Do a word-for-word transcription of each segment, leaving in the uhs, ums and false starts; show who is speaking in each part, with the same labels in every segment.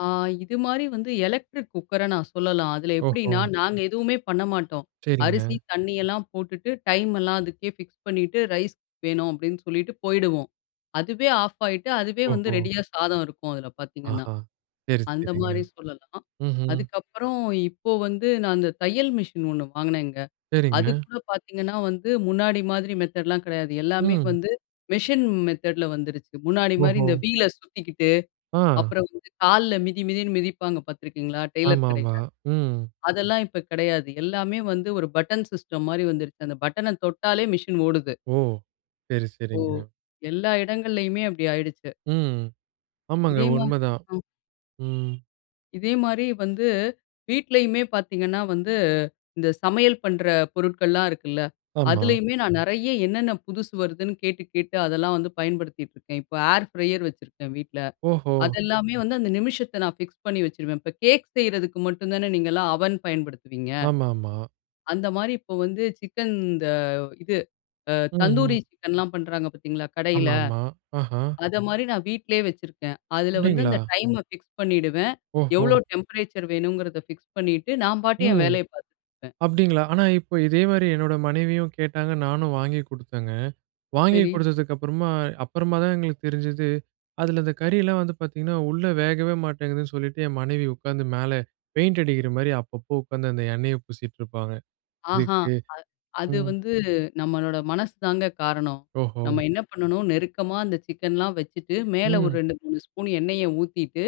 Speaker 1: ஆ இது மாரி வந்து எலக்ட்ரிக் குக்கர நான் சொல்லலாம். அதில எப்படின்னா,
Speaker 2: ஓஹோ!
Speaker 1: நாங்க எதுவுமே பண்ண மாட்டோம்.
Speaker 2: சரிங்க.
Speaker 1: அரிசி தண்ணியெல்லாம் போட்டுட்டு, டைம் எல்லாம் அதுக்கே ஃபிக்ஸ் பண்ணிட்டு, ரைஸ் வேணும் அப்டின்னு சொல்லிட்டு, போயிடுவோம். அதுவே ஆஃப் ஆயிட்டு, அதுவே வந்து
Speaker 2: ஓஹோ!
Speaker 1: ரெடியா சாதம் இருக்கும் அதில பாத்தீங்கன்னா.
Speaker 2: ஆஹா! சரி
Speaker 1: அந்த
Speaker 2: சரிங்க.
Speaker 1: மாரி சொல்லலாம்.
Speaker 2: ம்ஹ்ம்.
Speaker 1: அதுக்கப்புறம் இப்போ வந்து நான் அந்த தையல் மிஷின் ஒண்ணு வாங்கினேங்க,
Speaker 2: சரிங்க.
Speaker 1: அதுக்கூட பாத்தீங்கன்னா, வந்து முன்னாடி மாதிரி மெத்தட்லாம் கெடையாது. எல்லாமே
Speaker 2: ம்!
Speaker 1: வந்து, மெஷின் மெத்தட்ல வந்துருச்சு. முன்னாடி மாரி
Speaker 2: ஓஹோ,
Speaker 1: இந்த வீல் அ சுத்திக்கிட்டு,
Speaker 2: ஆ!
Speaker 1: அப்புறம் வந்து கால்ல மிதி மிதின்னு மிதிப்பாங்க பாத்துருக்கீங்களா? டெய்லர்
Speaker 2: ஆமா ஆமா.
Speaker 1: கடையில.
Speaker 2: ம்.
Speaker 1: அதெல்லாம் இப்ப கிடையாது. எல்லாமே வந்து ஒரு பட்டன் சிஸ்டம் மாரி வந்துருச்சு. அந்த பட்டன தொட்டாலே மிஷின் ஓடுது.
Speaker 2: ஓ! சரி
Speaker 1: ஓ!
Speaker 2: சரிங்க.
Speaker 1: எல்லா இடங்கள்லயுமே அப்டி ஆயிடுச்சு.
Speaker 2: ம் ஆமாங்க
Speaker 1: இதே மா
Speaker 2: உண்மைதான்.
Speaker 1: அ
Speaker 2: ம்.
Speaker 1: இதே மாரி வந்து, வீட்லயுமே பாத்தீங்கன்னா, வந்து இந்த சமையல் பண்ற பொருட்கள்லாம் இருக்குல்ல!
Speaker 2: ஆமா.
Speaker 1: அதுலயுமே நான் நெறைய என்னென்ன புதுசு வருதுன்னு கேட்டு கேட்டு, அதெல்லாம் வந்து பயன்படுத்திட்ருக்கேன். இப்போ ஏர் ஃப்ரையர் வச்சிருக்கேன் வீட்ல.
Speaker 2: ஓஹோ!
Speaker 1: அத எல்லாமே வந்து அந்த நிமிஷத்த நான் ஃபிக்ஸ் பண்ணி வச்சுருவேன். இப்போ கேக் செய்றதுக்கு மட்டும் தானே நீங்கலாம் அவன் பயன்படுத்துவீங்க!
Speaker 2: ஆமா ஆமா.
Speaker 1: அந்த மாரி இப்போ வந்து, சிக்கன் இந்த இது, அ தந்தூரி
Speaker 2: ம்.
Speaker 1: சிக்கன்லாம் பண்றாங்க பாத்தீங்களா கடையில.
Speaker 2: ஆமா ஆமா. ஆஹா!
Speaker 1: அத மாரி நான் வீட்லயே வச்சிருக்கேன். அதில வந்து
Speaker 2: அப்டிங்களா?
Speaker 1: அந்த டைம ஃபிக்ஸ் பண்ணிடுவேன்.
Speaker 2: ஓஹோ!
Speaker 1: எவ்வளோ டெம்பரேச்சர் வேணுங்கிறத ஃபிக்ஸ் பண்ணிட்டு, நான் பாட்டுக்கு என்
Speaker 2: ம்
Speaker 1: வேலைய பாத்துட்ருப்பேன்.
Speaker 2: அப்டிங்களா? ஆனா, இப்போ இதே மாரி என்னோட மனைவியும் கேட்டாங்க. நானும் வாங்கி குடுத்தேங்க. வாங்கி
Speaker 1: சரி.
Speaker 2: குடுத்ததுக்கு அப்புறமா அப்புறமா தான் எங்களுக்கு தெரிஞ்சுது, அதில அந்த கறியெல்லாம் வந்து பாத்தீங்கன்னா, உள்ளே வேகவே மாட்டேங்குதுன்னு சொல்லிட்டு, என் மனைவி உக்காந்து மேல பெயிண்ட் அடிக்கிற மாரி அப்பப்போ உக்காந்து அந்த எண்ணெய பூசிக்கிட்டு இருப்பாங்க
Speaker 1: அஹான்,
Speaker 2: இதுக்கு.
Speaker 1: அ அது
Speaker 2: ம்.
Speaker 1: வந்து, நம்மளோட மனசு தாங்க காரணம்.
Speaker 2: ஓஹோ!
Speaker 1: நம்ம என்ன பண்ணணும்? நெருக்கமா அந்த சிக்கன்லாம் வச்சுட்டு, மேலே ஒரு
Speaker 2: ம்.
Speaker 1: ரெண்டு மூணு ஸ்பூன் எண்ணெய ஊத்திட்டு,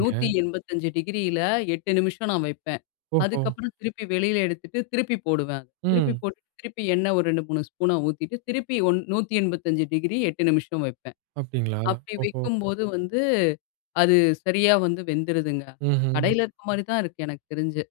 Speaker 1: நூத்தி என்பதஞ்சு டிகிரில எட்டு நிமிஷம் நான் வைப்பேன்.
Speaker 2: ஓஹோ!
Speaker 1: அதுக்கப்புறம் திருப்பி வெளியில எடுத்துட்டு, திருப்பி போடுவேன். திருப்பி
Speaker 2: ம்.
Speaker 1: போட்டுட்டு, திருப்பி எண்ணெய் ஒரு ரெண்டு மூணு ஸ்பூன் ஊத்திட்டு திருப்பி ஒ நூததி என்பத்தஞ்சு டிகிரி எட்டு நிமிஷம் வைப்பேன்.
Speaker 2: அப்டிங்களா?
Speaker 1: அப்படி
Speaker 2: ஓஹோ!
Speaker 1: வைக்கும்போது வந்து, அது சரியா வந்து வெந்துருதுங்க.
Speaker 2: ம்ஹ்ம்.
Speaker 1: கடையில இருக்க மாரி தான் இருக்கு எனக்கு தெரிஞ்சு.